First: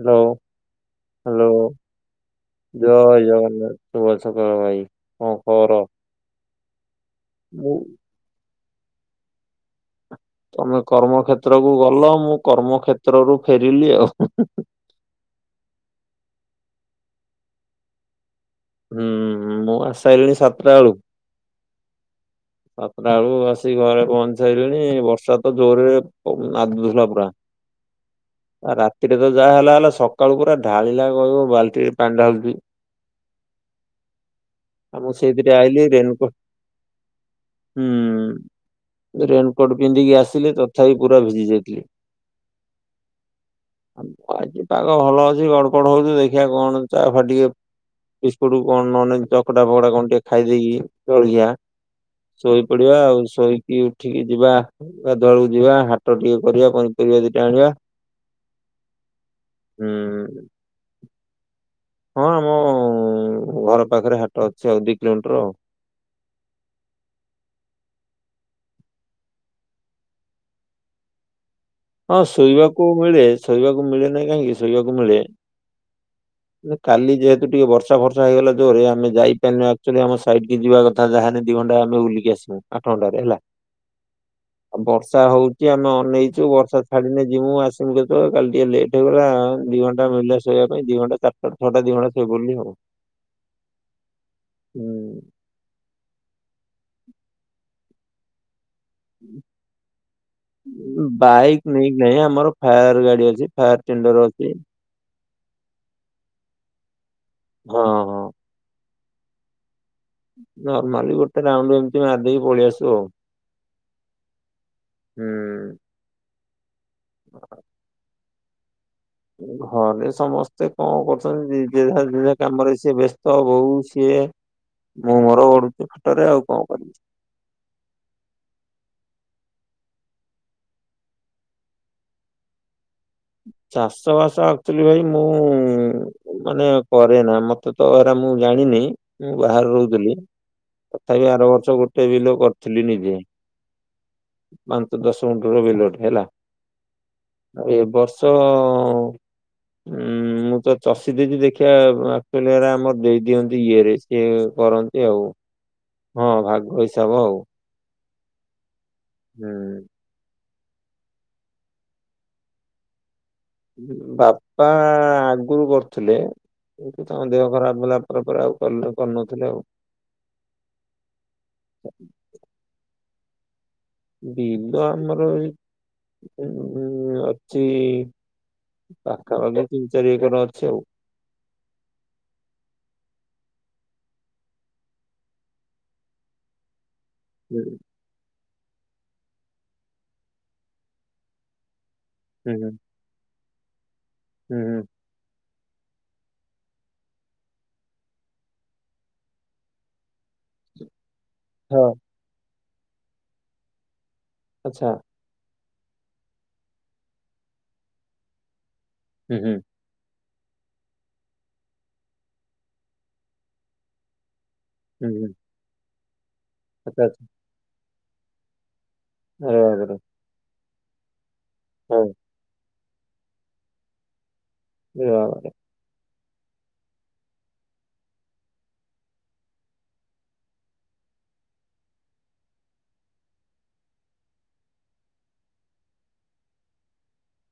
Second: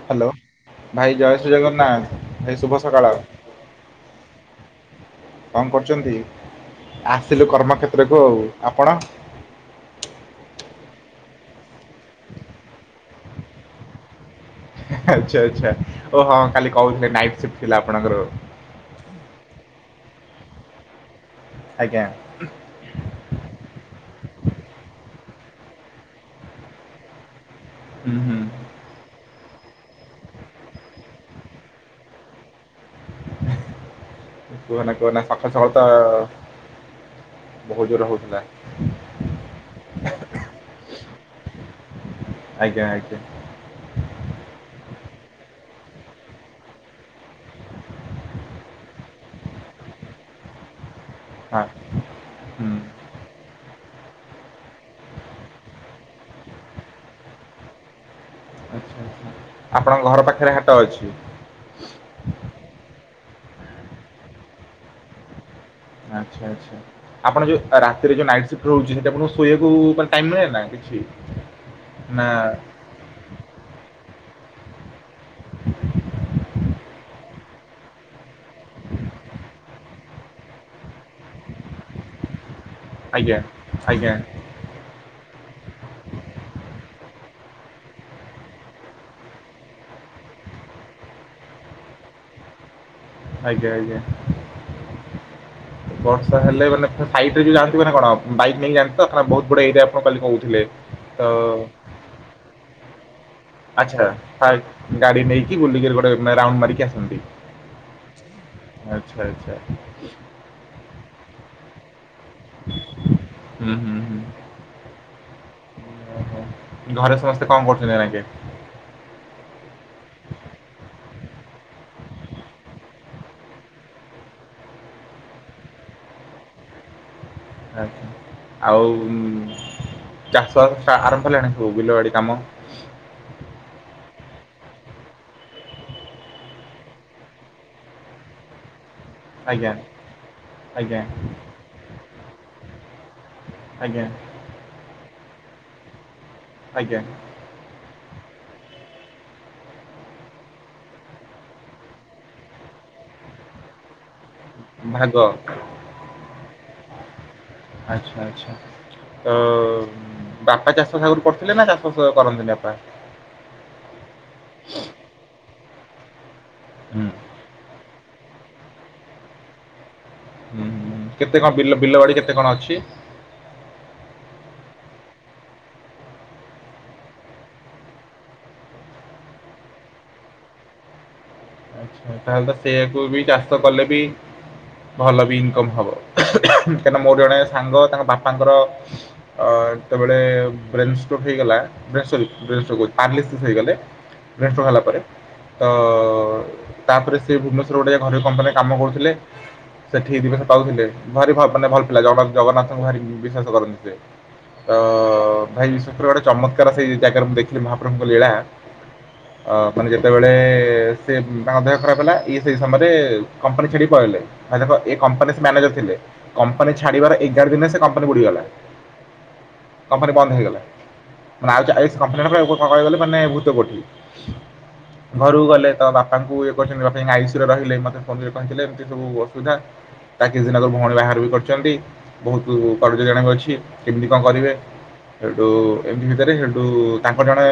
Hello ଭାଇ ଜୟ Shri hello Jagannath ଭାଇ ଶୁଭ ଜୟ ସକାଳ ଜଗନ୍ନାଥ ଶୁଭ ସକାଳ ଭାଇ। କଣ କରୁଛନ୍ତି? ଆସିଲୁ ମୁଁ କର୍ମକ୍ଷେତ୍ରକୁ ଆଉ ଆପଣ? ତମେ କର୍ମକ୍ଷତ୍ର କୁ ଗଲ ମୁଁ କର୍ମକ୍ଷତ୍ରରୁୁ ଫେରିଲି ଆଉ। ଆଚ୍ଛା ଆଚ୍ଛା ଓ ହଁ କାଲି କହୁଥିଲେ ନାଇଟ୍ ସିଫ୍ଟ ଥିଲା ଆପଣଙ୍କର। ହୁଁ ମୁଁ ଆସି ସାରିଲିଣି ସାତଟା ବେଳୁ। ଆଜ୍ଞା। ସାତଟା ବେଳୁ ଆସିକି ଘରେ ପହଞ୍ଚିସାଇଲିଣି ବର୍ଷା ତ ଜୋରରେ ନାଦୁଥିଲା ପୁରା। ହୁଁ ହୁଁ। ଆଉ ରାତିରେ ତ ଯାହା ହେଲା ହେଲା ସକାଳୁ ପୁରା ଢାଳିଲା କହିବ ବାଲ୍ଟିରେ ପାଣି ଢାଳୁଛି। କୁହନା ଆଉ ମୁଁ କୁହନା ସକାଳୁ ସେଇଥିରେ ସକାଳୁ ତ ଆଇଲିି ରେନକ ବହୁତ ହୁଁ। ଜୋର ହଉଥିଲା। ରେନକୋଟ ପିନ୍ଧିକି ଆସିଲେ ତଥାପି ପୁରା ଭିଜି ଯାଇଥିଲି। ଆଜ୍ଞା ଆଜ୍ଞା। ଆ ଆଜି ପାାଗ ଭଲ ଅଛି ଗଡପଡ ହଉଚୁ ଦେଖିବା କଣ ଚା ଫ ଟିକେ ବିସ୍କୁଟ କଣ ନେ ଚକଡା ଫକଡା କଣ ଟିକେ ଖାଇଦେଇକି ଜଳିଖିଆ ହଁ ଶୋଇ ହୁଁ ପଡିବା ଆଉ ଶୋଇକି ଉଠିକି ଯିବା ଗଧୁଳକୁ ଯିବା ହାଟ ଟିକେ କରିବା ପନିପରିବା ଦିଟେ ଆଣିବା। ଆଛା ଆଛା ଆପଣଙ୍କ ଘର ହୁଁ ପାଖରେ ହାଟ ଅଛି? ହଁ ଆମ ଘର ପାଖରେ ହାଟ ଅଛି ଆଉ ଦି କିଲୋମିଟର ଆଉ। ଆଚ୍ଛା ଆଚ୍ଛା। ଆପଣ ଯୋଉ ରାତିରେ ଯୋଉ ନାଇଟ ସିପ୍ଟ ରହୁଛି ସେଠି ଆପଣଙ୍କୁ ଶୋଇବାକୁ ଟାଇମ୍ ମିଳେ ନା କିଛି? ହଁ ନା ଶୋଇବାକୁ ମିଳେ ଶୋଇବାକୁ ମିଳେ ନାଇଁ କାହିଁକି ଶୋଇବାକୁ ମିଳେ। ହ [inaudible] କାଲି ଯେହେତୁ ଟିକେ ବର୍ଷା ବର୍ଷା ହେଇଗଲା ଜୋରରେ ଆମେ ଯାଇପାରିନୁ ଆକ୍ଚୁଆଲି ଆମ ସାଇଡ କୁ ଯିବା କ ଯାହା ହେନେ ଦି ଘଣ୍ଟା ଆମେ ବୁଲିକି ଆସିବୁ। ଆଠ ଘଣ୍ଟାରୁ ଆଜ୍ଞା ହେଲା ଆଜ୍ଞା ଆଉ ବର୍ଷା ହଉଛି ଆମେ ଅନେଇଛୁ ବର୍ ବର୍ଷା ଛାଡିନେ ଯିବୁ ଆସିମୁ କେତେବେଳେ କାଲି ଟିକେ ଲେଟ ହେଇଗଲାଉ ଦି ଘଣ୍ଟା ମିଳିଲା ଶୋଇବା ପାଇଁ ଦି ଘଣ୍ଟା ଚାର ସେଠୁ ଛ ଟା ଦି ଘଣ୍ଟା ଶୋଇ ପଡ଼ିଲି ଆଉ। ଆଜ୍ଞା ଆଜ୍ଞା। ହୁଁ ବର୍ଷା ହେଲେ ମାନେ ଫାଇଟରେ ଯେ ଯାଆନ୍ତି ମାନେ କଣ ବାଇକ ନେଇକି ଯାଆନ୍ତି। ତ ବହୁତ ବଢିଆ ଏରିଆ ଆପଣ କାଲି କହୁଥିଲେ ତ। ଏଇ ଆମର ଫାୟାର ଗାଡି ଅଛି। ଫାୟାର ଆଚ୍ଛା ଟେଣ୍ଡର ଅଛି। ଫାଇବି ଗାଡି ନେଇକି ବୁଲିକିରି ଗୋଟେ ରାଉଣ୍ଡ ମାରିକି ଆସନ୍ତି। ହଁ ହଁ। ଆଚ୍ଛା ଆଚ୍ଛା। ନର୍ମାଲି ଗୋଟେ ରାଉଣ୍ଡ ଏମିତି ମାରିଦେଇକି ପଳେଇ ଆସିବ ଆଉ। ହୁଁ ହୁଁ ହୁଁ। ହୁଁ। ଓହୋ। ଘରେ ସମସ୍ତେ କମ କରୁଛନ୍ତି ଏନାକେ। ଘରେ ସମସ୍ତେ କଣ କରୁଛନ୍ତି ଦିଦି ହେରିକା କାମରେ ସିଏ ବ୍ୟସ୍ତ ବୋଉ ସିଏ। ମୁଁ ମୋର ଗଢୁଛିି ଖଟରେ ଆଉ କଣ କରିବି। ଆଜ୍ଞା ଆଉ ଚାଷ ବା ଆରମ୍ଭ ହେଲାଣି ସବୁ ବିଲବାଡି କାମ। ଚାଷ ବାସ ଆକୁଚାଲି ଭାଇ ମୁଁ। ମାନେ କରେନା ମତେ ତ ଏରା ମୁଁ ଜାଣିନି। ମୁଁ ଆଜ୍ଞା ବାହାର ରହୁଥୁଲି ଆଜ୍ଞା ତଥାପି ଆର ବର୍ଷ ଗୋଟେ ବିଲ କରିଥିଲି ନିଜେ।। ଆଜ୍ଞା। ପାଞ୍ଚ ଦଶ ଗୁଠୁଁ ର ବିଲଟେ ହେଲା। ଆଜ୍ଞା। ଏ ବର୍ଷ। ଉଁ ମୁଁ ତ ଚଷି ଦେଇଚି ଦେଖିଆ ଆକୁଚାଲି ହେରା ଆମର ଦେଇଦିଅନ୍ତି ଇଏରେ। ଏ କରନ୍ତି ଭାଗ ଆଉ ହଁ ଭାଗ ହିସାବ ଆଉ। ଆଚ୍ଛା ଆଚ୍ଛା ତ। ହୁଁ। ବାପା ଚାଷ ଆଗରୁ କରିଥିଲେ ନା ଚାଷ କ କରନ୍ତିନି ବାପା। ବାପା ଆଗରୁ କରୁଥୁଲେ ଏବେ ତ ହୁଁ ତାଙ୍କ ଦେହ ଖରାପ ହେଲା। ଦେହ ପରେ ଆଉ କରୁ କରୁନଥିଲେ ଆଉ। ହୁଁ ହୁଁ। କେତେ କଣ ବିଲ ବିଲବାଡ଼ି କେତେ କଣ ଅଛି? ବିଲ ଆମର ଏଇ [inaudible] ଅଛି। ପାଖାପାଖି ତିନି ଚାରି ଏକର ଅଛି ଆଉ। ଆଚ୍ଛା ତାହେଲେ ସେୟାକୁ ବି ଚାଷ କଲେ ବି ଭଲ ବି ଇନକମ ହବ। ସେ ମୋର ଜଣେ ହୁଁ ସାଙ୍ଗ ତାଙ୍କ ବା ତାଙ୍କର ଅ ଯେତେବେଳେ ବ୍ରେନଷ୍ଟ୍ରକ୍ ହେଇଗଲା ନାଇ ସରୀ ହୁଁ ବ୍ରେନଷ୍ଟ୍ରକ୍ କହୁଛି। ପାରାଲିସିସ୍ ହେଇଗଲେ ହୁଁ ବ୍ରେନଷ୍ଟ୍ରକ୍ ହେଲା ହୁଁ, ପରେ ତ। ତାପରେ ସେ ଭୁବନେଶ୍ୱର ଗୋଟେ ଘରୋଇ କମ୍ପାନୀରେ କାମ କରୁଥିଲେ ସେଠି ଦି ପଇସା ପାଉଥିଲେ ଭରି ଭାବ। ମାନେ ଭଲ ହଁ ପିଲା ଜଗ ଜଗନ୍ନାଥଙ୍କୁ ଭାରି ବିଶ୍ୱାସ କରନ୍ତି ସେ ତ। ଆଚ୍ଛା ଭାଇ ବିଶ୍ୱାସ କର ଗୋଟେ ଚମତ୍କାର ସେଇ ଜାଗାରେ ମୁଁ ଦେଖିଲି ମହାପ୍ରଭୁଙ୍କ ଲୀଳା ହୁଁ ଅ। ହୁଁ ମାନେ ଯେତେବେଳେ ସେ ତାଙ୍କ ଦେହ ଖରାପ ହେଲା ଇଏ ସେଇ ସମୟରେ କମ୍ପାନୀ ଛଡି ପଳେଇଲେ। ମାନେ ଦ ଏ ହୁଁ ହୁଁ କମ୍ପାନୀ ମ୍ୟାନେଜର ଥିଲେ କମ୍ପାନୀ ଆଚ୍ଛା ଛାଡିବାର ଆଚ୍ଛା ଏଗାର ଦିନରେ ସେ କମ୍ପାନୀ ବୁଡିଗଲା। ଆରେ ବାବାରେ କମ୍ପାନୀ ବନ୍ଦ ହେଇଗଲା ଆଉ ଚା ଏସ ହଁ କମ୍ପାନୀ ପୁରା ବହୁତ। କ କହି ଗଲେ ମାନେ ଭୂତ କୋଠି ଆରେ ଘରକୁ ବାବାରେ ଗଲେ ତ ବା ତାଙ୍କୁ ଇଏ କହିଛନ୍ତି ବାପା ଆଉସୁରେ ରହିଲେ ମୋତେ କ କହିିଥିଲେ ଏମିତି ସବୁ ଅସୁବିଧା। ତା କିଛି ଦିନ ଭଉଣୀ ବାହାର ବି କରିଚନ୍ତି। ବହୁତୁ କରଜ ଜଣାକ ଅଛି କେମିତି କଣ କରିବେ। ହେଟୁ ଏମିତି ଭିତରେ ହେଟୁ ତାଙ୍କ ଜଣେ।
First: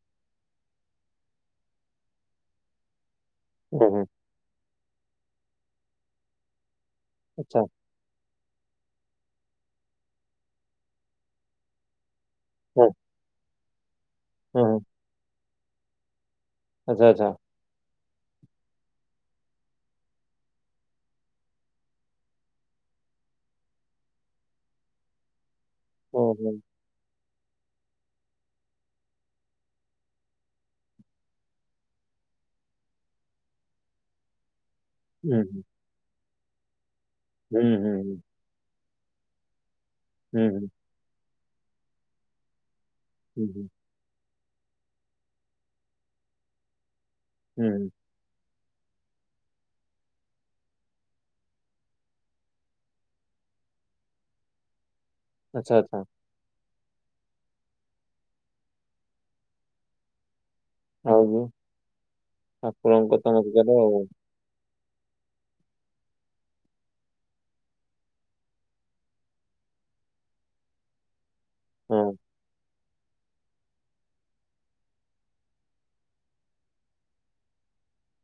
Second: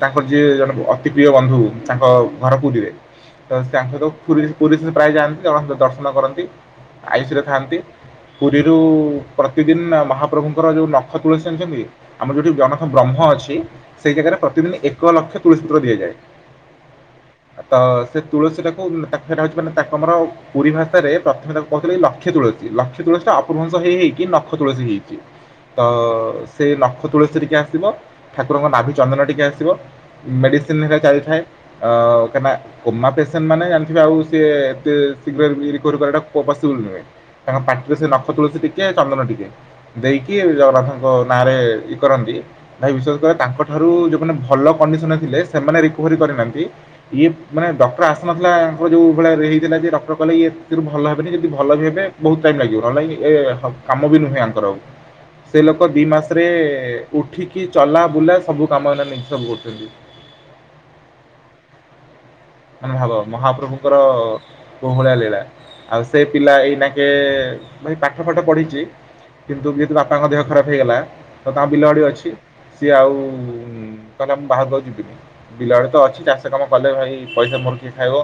ତାଙ୍କର ଯିଏ ଜଣେ ଅତି ପ୍ରିୟ ବନ୍ଧୁ ତାଙ୍କ। ଘର ପୁରୀରେ ତ ହୁଁ ହୁଁ ତାଙ୍କର ପୁରି ପୁରୀ ସେ ପ୍ରାୟ ଯାଆନ୍ତି ଜଗନ୍ନାଥଙ୍କ ଦର୍ଶନ କରନ୍ତି। ଆୟୁଷିରେ ଆଚ୍ଛା ଥାଆନ୍ତି। ପୁରୀରୁ ପ୍ରତିଦିନ ମହାପ୍ରଭୁଙ୍କର ଯୋଉ ନଖ ତୁଳସୀ ଯାଣିଛନ୍ତି। ଆମର ଯୋଉଠି ଜଗନ୍ନାଥ ହଁ ଙ୍କ ବ୍ରହ୍ମ ଅଛି ସେଇ ଜାଗାରେ ହଁ ହଁ ପ୍ରତିଦିନ ଏକ ଲକ୍ଷ ତୁଳସୂତ୍ର ଦିଆଯାଏ। ଆଚ୍ଛା ଆଛା। ତ ସେ ତୁଳସୀ ଟାକୁ ତାକୁ ସେଇଟା ହଉଛି ମାନେ ତାକୁ ଆମର ପୁରୀ ଭାଷାରେ ପ୍ରଥମେ ତାକୁ କହୁଥିଲେ ଲକ୍ଷ୍ୟେ ତୁଳସୀ। ଲକ୍ଷ୍ୟେ ତୁଳସୀ ଟା ଅପୂର୍ଭଂସ ହେଇ ହେଇକ ନଖ ତୁଳସୀ ହେଇଛି ଓହୋ ଯାଇଛି। ନଖ ତୁଳସୀ ଟିକେ ଆସିବ ଠାକୁରଙ୍କ ନାଭି ଚନ୍ଦନ ଟିକେ ଆସିବ। ମେଡିସିନ ହେକା ଚାଲିଥାଏ ଅ। କାହିଁ ନା କୋମା ପେସେଣ୍ଟ ମାନେ ଜାଣିଥିବେ ଆଉ ସ ଏତ ହୁଁ ଶୀଘ୍ର ବି। ରିକୋଭରି କରିବା ପସିବୁଲ ନୁହେଁ ତାଙ୍କ ହୁଁ ହୁଁ ହୁଁ ପାଟିରେ ସେ ନଖ ତୁଳସୀ ଟିକେ ଚନ୍ଦନ ଟିକେ। ଦେଇକି ହୁଁ ହୁଁ ଜଗନ୍ନାଥଙ୍କ ନାଁ ରେ ଇଏ କରନ୍ତି ଭାଇ ବିଶ୍ଵାସ କରିବନି ହୁଁ ହୁଁ ତାଙ୍କଠାରୁ ଯୋଉମାନେ ଭଲ। କଣ୍ଡିସନ ରେ ଥିଲେ ସେମାନେ ରିକୋଭରୀ କରି ନାହାନ୍ତି ଇଏ ମାନେ ହୁଁ ହୁଁ, ଡକ୍ଟର ଆସି ନଥିଲା ତାଙ୍କର ଯୋଉ ଭଳିଆ ହେଇଥିଲା ଯେ ଡକ୍ଟର କହିଲେ ଇଏ ଭଲ ହେବେନି ଯଦି ଭଲ ବି ହେବେ ବହୁତ ଟାଇମ୍ ଲାଗିବ ନହେଲେ ଇଏ ଏ। ଆଉ କାମ ବି ନୁହେଁ ଆଙ୍କର ଆଉ। ସେ ଆଚ୍ଛା ଲୋକ ଆଚ୍ଛା ଦି ମାସରେ ଉଠିକି ଚଲା ବୁଲା ସବୁ କାମ ଏଇନା ନିଜେ ସବୁ କରଛନ୍ତି। ହଁ ବା। ମାନେ ଭାବ ଆଉ ମହାପ୍ରଭୁଙ୍କର। କୋଉଭଳିଆ ଲୀଳା ଆଉ ସେ ପିଲା ଏଇନାକେ ଭାଇ ପାଠ ଫାଠ ପଢିଛି। କିନ୍ତୁ ଯେହେତୁ ବାପାଙ୍କ ଦେହ ଖରାପ ହେଇଗଲା ତ ତାଙ୍କର ହଁ ବିଲଆଡି ଅଛି। ସିଏ ଆଉ କହିଲା ମୁଁ ବାହାଘରକୁ ଆଉ ଯିବିନି ବିଲ ବାଡି ତ ଅଛି ଚାଷ କାମ କଲେ ଭାଇ‌। ପଇସା ମୋର କିଏ ଖାଇବ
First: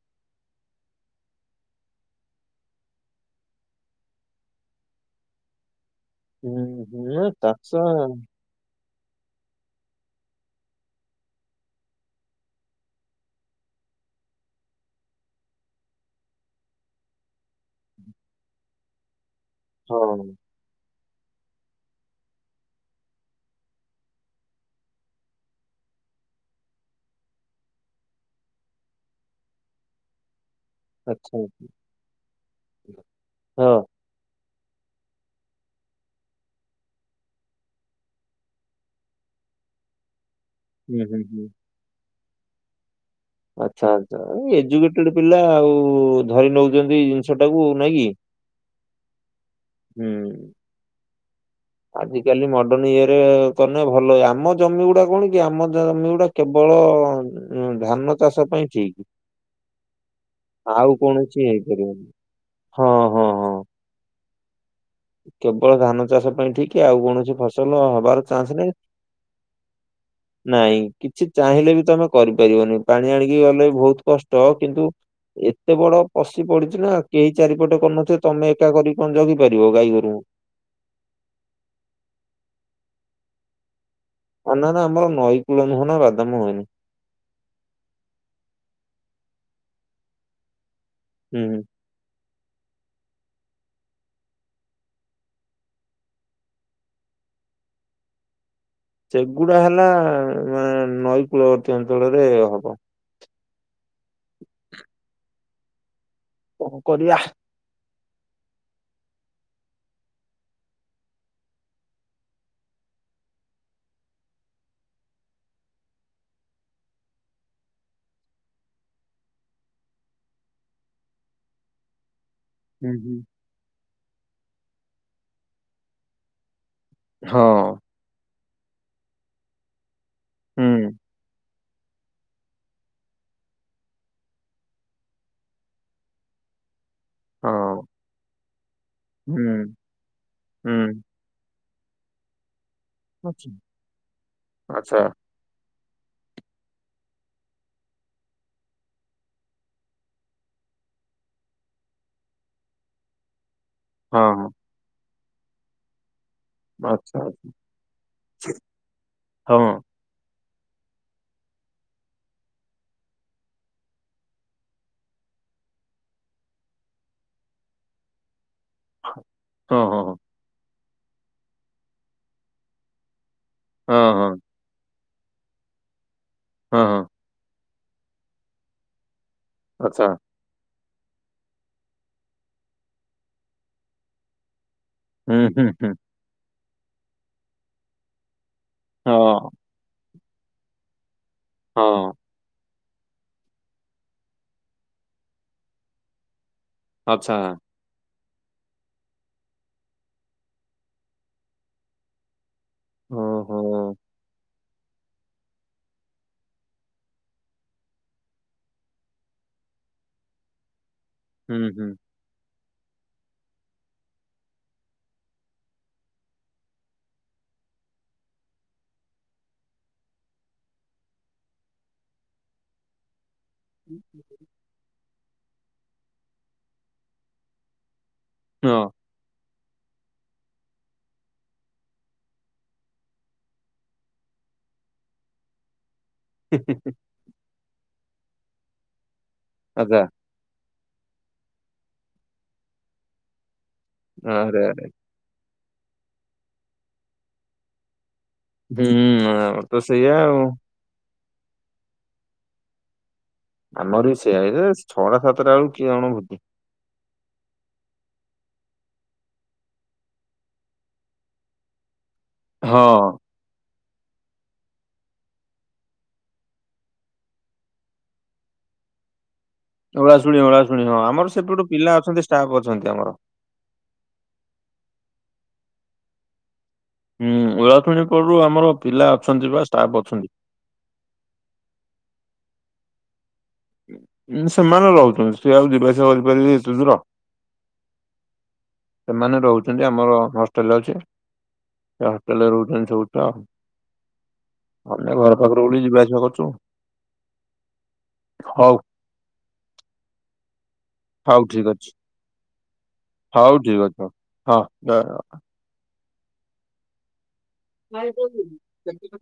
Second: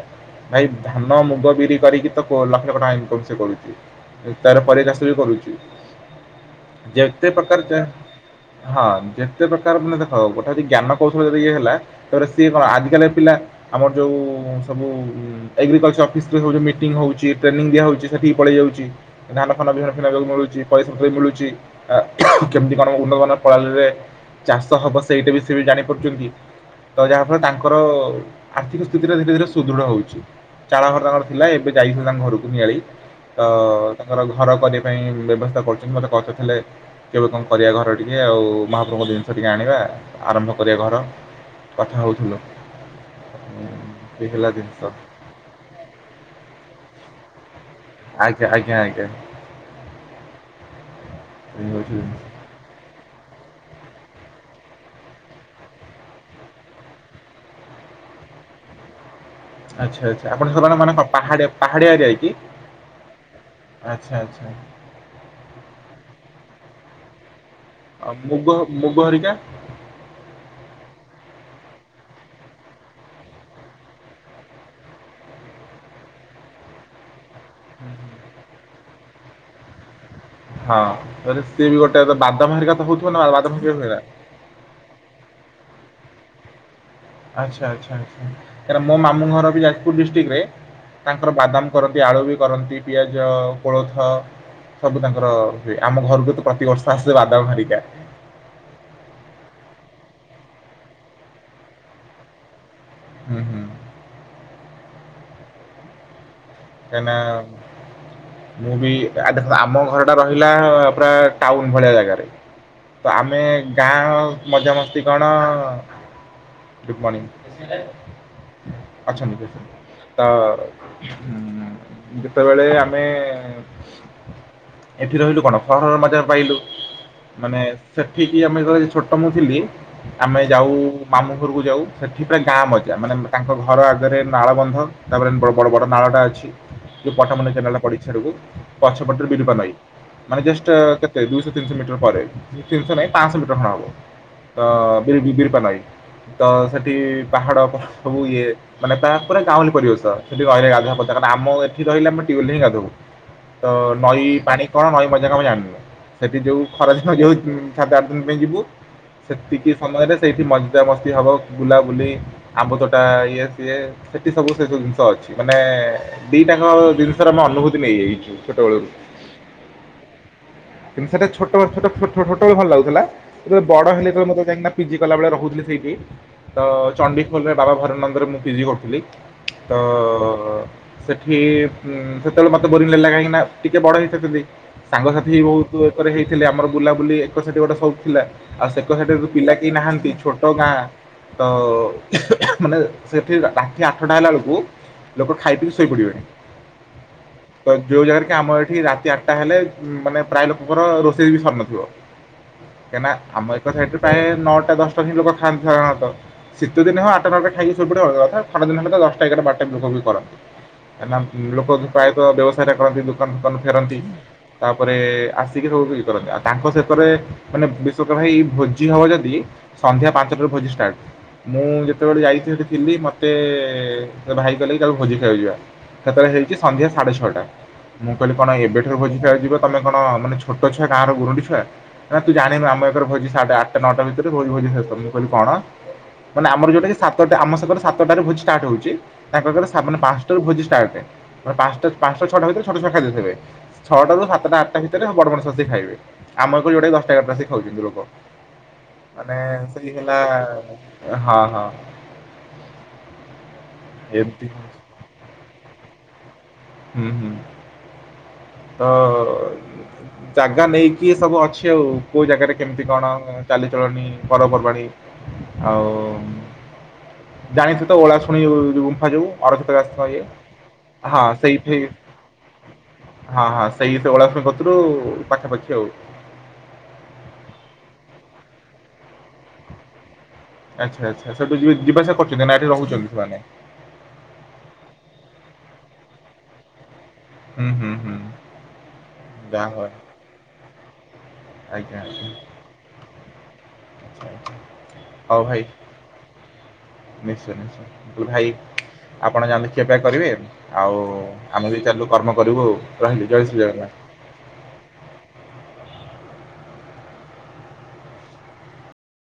ଭାଇ ଧାନ ମୁଗ ବିରି କରିକି ତ ଲକ୍ଷ ଲକ୍ଷ ଟଙ୍କା ଇନକମ ସେ କରୁଛି। ଭାଇ ତାର ପରିବା ଚାଷ ବି କରୁଛିୁ। ହୁଁ ହୁଁ ଚାଷ। ହଁ ଯେତେ ବେକାର ମାନେ ଦେଖ ଗୋଟେ ଜ୍ଞାନ କୌଶଳ ଯଦି ଇଏ ହେଲା। ତାପରେ ସିଏ କଣ ଆଜିକାଲି କା ପିଲା ଆମର ଯୋଉ ସବୁ। ଏଗ୍ରିକଲଚର ଅଫିସରେ ସବୁ ଯୋଉ ମିଟିଂ ହଉଛି ଟ୍ରେନି ଦିଆ ହଉଛି ସେଠିକି ପଳେଇ ଯାଉଛି। ଧାନ ଫାନ ବିହନ ଫିହନ ତାକୁ ହଁ ମିଳୁଛି। ପଇଶା ପତ୍ରବି ମିଳୁଛି ଆ କେମିତି କଣ ଉନ୍ନତ ମାନର ପ୍ରଣାଳୀ ରେ। ଚାଷ ହବ ସେଇଟା ବି ସିଏ ବି ଜାଣିପାରୁଛନ୍ତି ତ ଯାହାଫଳରେ ତାଙ୍କର। ଆର୍ଥିକ ସ୍ଥିତିରେ ଧୀରେ ଧୀରେ ସୁଦୃଢ ହଉଛି। ଚାଳ ଘର ତାଙ୍କର ଆଚ୍ଛା ଥିଲା ହଁ ଏବେ ଯାଇଥିଲି ତାଙ୍କ ଘରକୁ ନିଆଳି ତ। ତାଙ୍କର ଘର କରିବା ପାଇଁ ବ୍ୟବସ୍ଥା କରୁଛନ୍ତି ମତେ କହୁଥିଲେ। କେବେ କଁ କରିବା ଘର ଟିକି ଆଉ ମହାପ୍ରଭୁଙ୍କ ଜିନିଷ ଟିକେ ଆଣିବା। ଆରମ୍ଭ କରିବା ଘର ହୁଁ ହୁଁ ହୁଁ କଥା ହେଉଥିଲୁ। ଆଚ୍ଛା ଆଚ୍ଛା ଏ ଜିନିଷ ଏଜୁକେଟେଡ ପିଲା ଆଉ ଧରି ନଉଛନ୍ତି। ଚାଷ ଟାକୁ ନାଇଁ କି ଆଜ୍ଞା ଆଜ୍ଞା ଆଜ୍ଞା ହୁଁ। ଏ ହଉଛି ଆଜିିକାଲି ମ ତମେ ଇଏରେ କଲେ ଭଲ ଆମ ଜମି ଗୁଡା କଣ କି ଆମ ଜମି ଗୁଡା କେବଳ। ଉଁ ଧାନ ଚାଷ ପାଇଁ ଠିକ। ଆଚ୍ଛା ଆଚ୍ଛା ଆପଣ ସିଆଡେ ମାନେ କୌଣସି ପାହାଡିଆ ପାହାଡିଆ ହେଇପାରିବନି ଏରିଆ କି। ହଁ ହଁ ହଁ ଆଚ୍ଛା ଆଚ୍ଛା। କେବଳ ଧାନ ଚାଷ ପାଇଁ ଠିକ ଆଉ କୌଣସି ଫସ ଆଉ ମୁଗ ମୁଗ ହରିକା? ନାଇଁ କିଛି ଚାହିଁଲେ ବି ତମେ କରିପାରିବନି ପାଣି ଆଣିକି ଗଲେ ବହୁତ କଷ୍ଟ କିନ୍ତୁ। ଏତେ ବଡ ପଶି ପଡିଛି ନା କେହି ଚାରିପଟେ କରୁନଥିବେ ତମେ ଏକା କରି କଣ ଜଗି ପାରିବ ଗାଈ ଗୋରୁଙ୍କୁ? ହଁ ସିଏ ବି ଗୋଟେ ବାଦାମ ହେରିକା ତ ହଉଥିବ ନା ବାଦାମର [unintelligible] ଆ ନା ନା ଆମର ନଈ କୂଳ ନୁହେଁ ନା ବାଦାମ ହୁଏନି। ଆଚ୍ଛା ଆଚ୍ଛା ଆଛା ମୋ ମାମୁଁ ଘର ବି ଯାଜପୁର ଡିଷ୍ଟ୍ରିକଟ ରେ ତାଙ୍କର ହୁଁ ବାଦାମ କରନ୍ତି ଆଳୁ ବି କରନ୍ତି, ପିଆଜ, କୋଳଥ, ସବୁ ତାଙ୍କର ହୁଏ, ଆମ ଘରକୁ ତ ପ୍ରତିିବର୍ଷ ଆସିଲେ ବାଦାମ ହେରିକା ସେଗୁଡା ହେଲା ମାନେ ନଈ କୂଳବର୍ତ୍ତୀ ଅଞ୍ଚଳରେ ହବ। ହୁଁ ହୁଁ। କଣ ଏନା କରିବା? ମୁଁ ବି ଦେଖ ଆମ ଘର ଟା ରହିଲା ପୁରା ଟାଉନ ଭଳିଆ ଜାଗାରେ ତ ଆମେ ଗାଁ ମଜାମସ୍ତି କଣ ଗୁଡ଼ ମର୍ଣିଂ ଅଛନ୍ତି ତ ଯେତବେଳେ ହୁଁ ଆମେ ହୁଁ ଏଠି ରହିଲୁ କଣ ସହରର ମଜା ପାଇଲୁ ହଁ ମାନେ ସେଠିକି ଆମେ ଯେତେବେଳ ଛୋଟ ମୁଁ ଥିଲି ଆମେ ଯାଉ ହୁଁ ମାମୁଁ ଘର କୁ ଯାଉ ସେଠିପୁରା ଗାଁ ମଜ୍ଜା, ମାନେ ତାଙ୍କ ଘର ଆଗରେ ନାଳବନ୍ଧ, ତାପରେ ବଡ ବଡ ନାଳ ଟା ଅଛି ଯୋଉପଟାମୁଣ୍ଡେଇ କେନାଲ ଟା ହଁ ପଡିଛି [unintelligible] ପରୀ ପଛପଟରେ ବିରୂପା ହୁଁ ନଈ। ମାନେ ଜଷ୍ଟ ହୁଁ। କେତେ ଦୁଶହ ତିିଶହ ମିଟର ପରେ ତିନିଶହ ନାଇଁ ପାଞ୍ଚଶହ ମିଟର ଖଣ୍ଡେ ଆଛା ହବ ବିରୂପା ନଈ ତ ସେଠି ପାହାଡ ସବୁ ଇଏ ମାନେ ତା ପୁରା ଗାଉଲି ପରିବେଶ ସେଠି ଗହିଲ ଗା। ଆମ ଏଠି ରହିଲେ ଆମେ ଟ୍ୟୁଲି ରେ ହିଁ ଗାଧଉ ତ ନଈ ପାଣି କଣ ନଈ ମଜାକ ଆମେ ଜାଣିନୁ ସେଠି ଯୋଉ ଖରା ଦିନ ଆଚ୍ଛା ଯଉ ଶାତ ଆଠ ଦିନ ପାଇଁ ଯିବୁ ହଁ ସେତିକି ହଁ ସମୟରେ ସେଇଠି ମଜଜା ମସ୍ତି ହବ ବୁଲାବୁଲି ଆମ୍ବୁ ତଟା ଇଏ ସିଏ ସେଠି ସବୁ ସେ ସବୁ ଜିନିଷ ଅଛି ମା ମାନେ ଦିଟାଙ୍କ ଜିନିଷର ଆମେ ଅନୁଭୂତି ନେଇଯାଇଛୁ ଛୋଟବେଳୁ। ହଁ ହଁ। କିନ୍ତୁ ସେଟା ଛୋଟ ଟ ଛୋଟ ଭଲ ଲାଗୁଥିଲାବେଳେ ବଡ ହଁ ହେଲେ ହଁ ତବେ ହଁ ମତେ ଯାଇ। ପିଜି କଲାବେଳେ ରହୁଥିଲି ସେଇଠି ତ ହଁ ହଁ ଚଡିଖୋଲରେ ବାବା ଭରାନନ୍ଦରେ ମୁଁ ପିଜି କରୁଥିଲି। ତ ଆଚ୍ଛା ଅ ତ ସେଠି ଉଁ ସେତେବେଳେ ମତେ ବୋରିଂ ଲାଗିଲା କାହିଁକି ନା ଟିକେ ବଡ ହେଇ [unintelligible] ହୁଁ ସାଙ୍ଗସାଥି ହୁଁ ବହୁତ ହୁଁ ଏକ ହେଇଥିଲେ ଆମର ବୁଲାବୁଲି ଏକସାଇଡ ଗୋଟେ ସବୁ ଥିଲା ଆଉ ସେ ଏକ ସାଇଡ ପିଲା ହଁ। କେହି ନାହାନ୍ତି ଛୋଟ ଗାଁ ତ ହଁ ମାନେ ସେଠି ରାତି ଆଠଟା ହେଲା ବେଳକୁ ଲୋକ ଖାଇ ପି ଶୋଇ ପଡିବେଣି। ଆଚ୍ଛା। ତ ଯଉ ଜାଗାରେ କି ଆମ ଏଇଠି ରାତି ଆଠଟା ହେଲେ ମାନେ ପ୍ରାୟ ଲୋକଙ୍କର ରୋଷେଇ ବି ସରି ନଥିବ। କାହିଁକିନା ଆମ ଓହୋ ଏକ ର ହୁଁ ସାଇଡରେ ପ୍ରାୟ ନଅଟା ଦଶଟା ଲୋକ ଖାଆନ୍ତି ସାଧାରଣତଃ। ଶୀତଦିନ ହେ ଆଟା ନଟା ଖାଇକି ଶୋଇପଡ଼ିବ ଅଲଗା କଥା ଖରା ଦିନ ତ ହେଲେ ଦଶଟା ଏଗାରଟା ବାର ଟା ପ କାଁ ହୁଁ ଲୋକ ପ୍ରାୟତଃ ବ୍ୟବସାୟ ଟା କରନ୍ତି ଦୋକାନ ଫୋକାନ ଫେରନ୍ତି। ତାପରେ ଆସିକି ସବୁ ଇୟେ କରନ୍ତି ଆଉ ତାଙ୍କ ସେତରେ ମାନେ ବିଶ୍ବସ ର ଭାଇ ଭୋଜି ହବ ଯଦି ସନ୍ଧ୍ୟା ପାଞ୍ଚଟାରୁ ଭୋଜି ଷ୍ଟାର୍ଟ ମୁଁ ଯେତେବେଳେ ଯାଇଥିଲି ଥିଲି ମତେ ଏ ଭାଇ କହଲେ କି ଚାଲ ଭୋଜି ଖାଇକୁ ଯିବା ସେତେବେଳେ ହେଇଛି ସନ୍ଧ୍ୟା ସାଢେ ଛଅଟା ମୁଁ କହିଲି କଣ ହଁ। ଏବେଠୁ ଭୋଜି ଖଆକୁ ଯିବ ତମେ କଣ ମାନେ ଛୋଟ ଛୁଆ ଗାଁର ଗରୁଡି ଛୁଆ। ନା ତୁ ଜାଣିନୁ ଆମ ଏକର ଭୋଜି ସାଢେ ଆଠଟା ନଅଟା ଭିତରେ ଭୋ ଭୋଜି ଶେଷ ମୁଁ କହିଲି କଣ। ମାନେ ଆମର ଯୋଉଟା କି ସାତଟା ଆମ ସେପଟେ ସାତଟା ଭୋଜି ଷ୍ଟାର୍ଟ ହଉଛି ତାଙ୍କ ପାଖରେ ସାବ ଆଚ୍ଛା ପା ଭୋଜି ଷ୍ଟାର୍ଟ ପାଞ୍ଚଟ ପାଞ୍ଚଟ ଛଟା ଭିତରେ ସବୁ ତିକ ଖାଇଦେଇଥିବେ। ଛଅଟ ରୁ ସାତଟା ଆରେ ଆଠଟା ଆରେ ଭିତରେ ବଡ ମଣିଷ ଆସି ଖାଇବେ। ଆମର ଯୋଉଟାକ ଦଶଟାେ ରାଶି ଖାଉଛନ୍ତି ଲୋକ। ହୁଁ ମାନେ ଆମର ତ ସେଠି ସେଇଆ ହେଲା ଆଉ। ହଁ ହଁ। ଆମର ସେଇଆ ଏମିତି ଛଅଟା ସାତଟା ବେଳକୁ କିଏ ଣଭୋତି। ହୁଁ ହୁଁ ତ ଜାଗା ନେଇକି ସବୁ ଅଛି ଆଉ କୋଉ ଜାଗାରେ ହଁ କେମିତି କଣ? ଚାଲିଚଳଣି ପର୍ପର୍ବାଣିୀ ଆଉ ଜାଣିଥୁ ତ ଓଳା ଶୁଣି ଗୁମ୍ଫା ଯୋଉ। ଅରକ୍ଷିତ ଗାସ୍ତ ଓଳା ଇଏ ଶୁଣି ଓଳା ଶୁଣି ହଁ ଆମର ସେପ ଗଟେ ପିଲା ଅଛନ୍ତି ଷ୍ଟାଫ୍ ଅଛନ୍ତି ଆମର। ହଁ ହଁ ସେଇସେ ଓଳା ଶୁଣି ପାଖାପାଖି ଆଉ। ହୁଁ ଓଳାଶୁଣି ପୁରୁରୁ ଆମର ପିଲା ଅଛନ୍ତି ବା ଷ୍ଟାଫ ଅଛନ୍ତି। ଆଚ୍ଛା ଆଚ୍ଛା ସେଠୁ ଯ ଯିବାସିବା କରୁଚନ୍ତି ନା ଏଠି ରହୁଚନ୍ତି ସେମାନେ। ସେମାନେ ରହୁଛନ୍ତି ସେ ଆଉ ଯିବା ଆସିବା କରିପାରିଲେ ଏତେ ଦୂର। ହୁଁ ହୁଁ ହୁଁ ସେମାନେ ଯାହା ରହୁଛନ୍ତି ହଉ ଆମର ହଷ୍ଟେଲ ଅଛି। ହୋଟେଲ ରହୁଚନ୍ତି ସବୁଟ। ଆଚଛା ଆଚ୍ଛା ଭଲେ ଘର ହଉ ଭାଇ ପାଖରୁ ଗୋଟେ ଯିବାଆସିବା କରୁଚୁ। ନିଶ୍ଚୟ ନିଶ୍ଚୟ ଭାଇ ହଉ ଆପଣ ଜାନ୍ତୁ ଖିଆପିଆ ଜାଣୁ କରିବେ। ଆଉ ହଉ ଠିକ୍ ଆମେ ବି ଅଛି ଚାଲିଲୁ କର୍ମ କରିବୁ ଆଉ ରହିଲି ଜୟ ହଉ ଶ୍ରୀ ଠିକ୍ ଜଗା। ଅଛି ହଉ ହଁ ନାଇଁ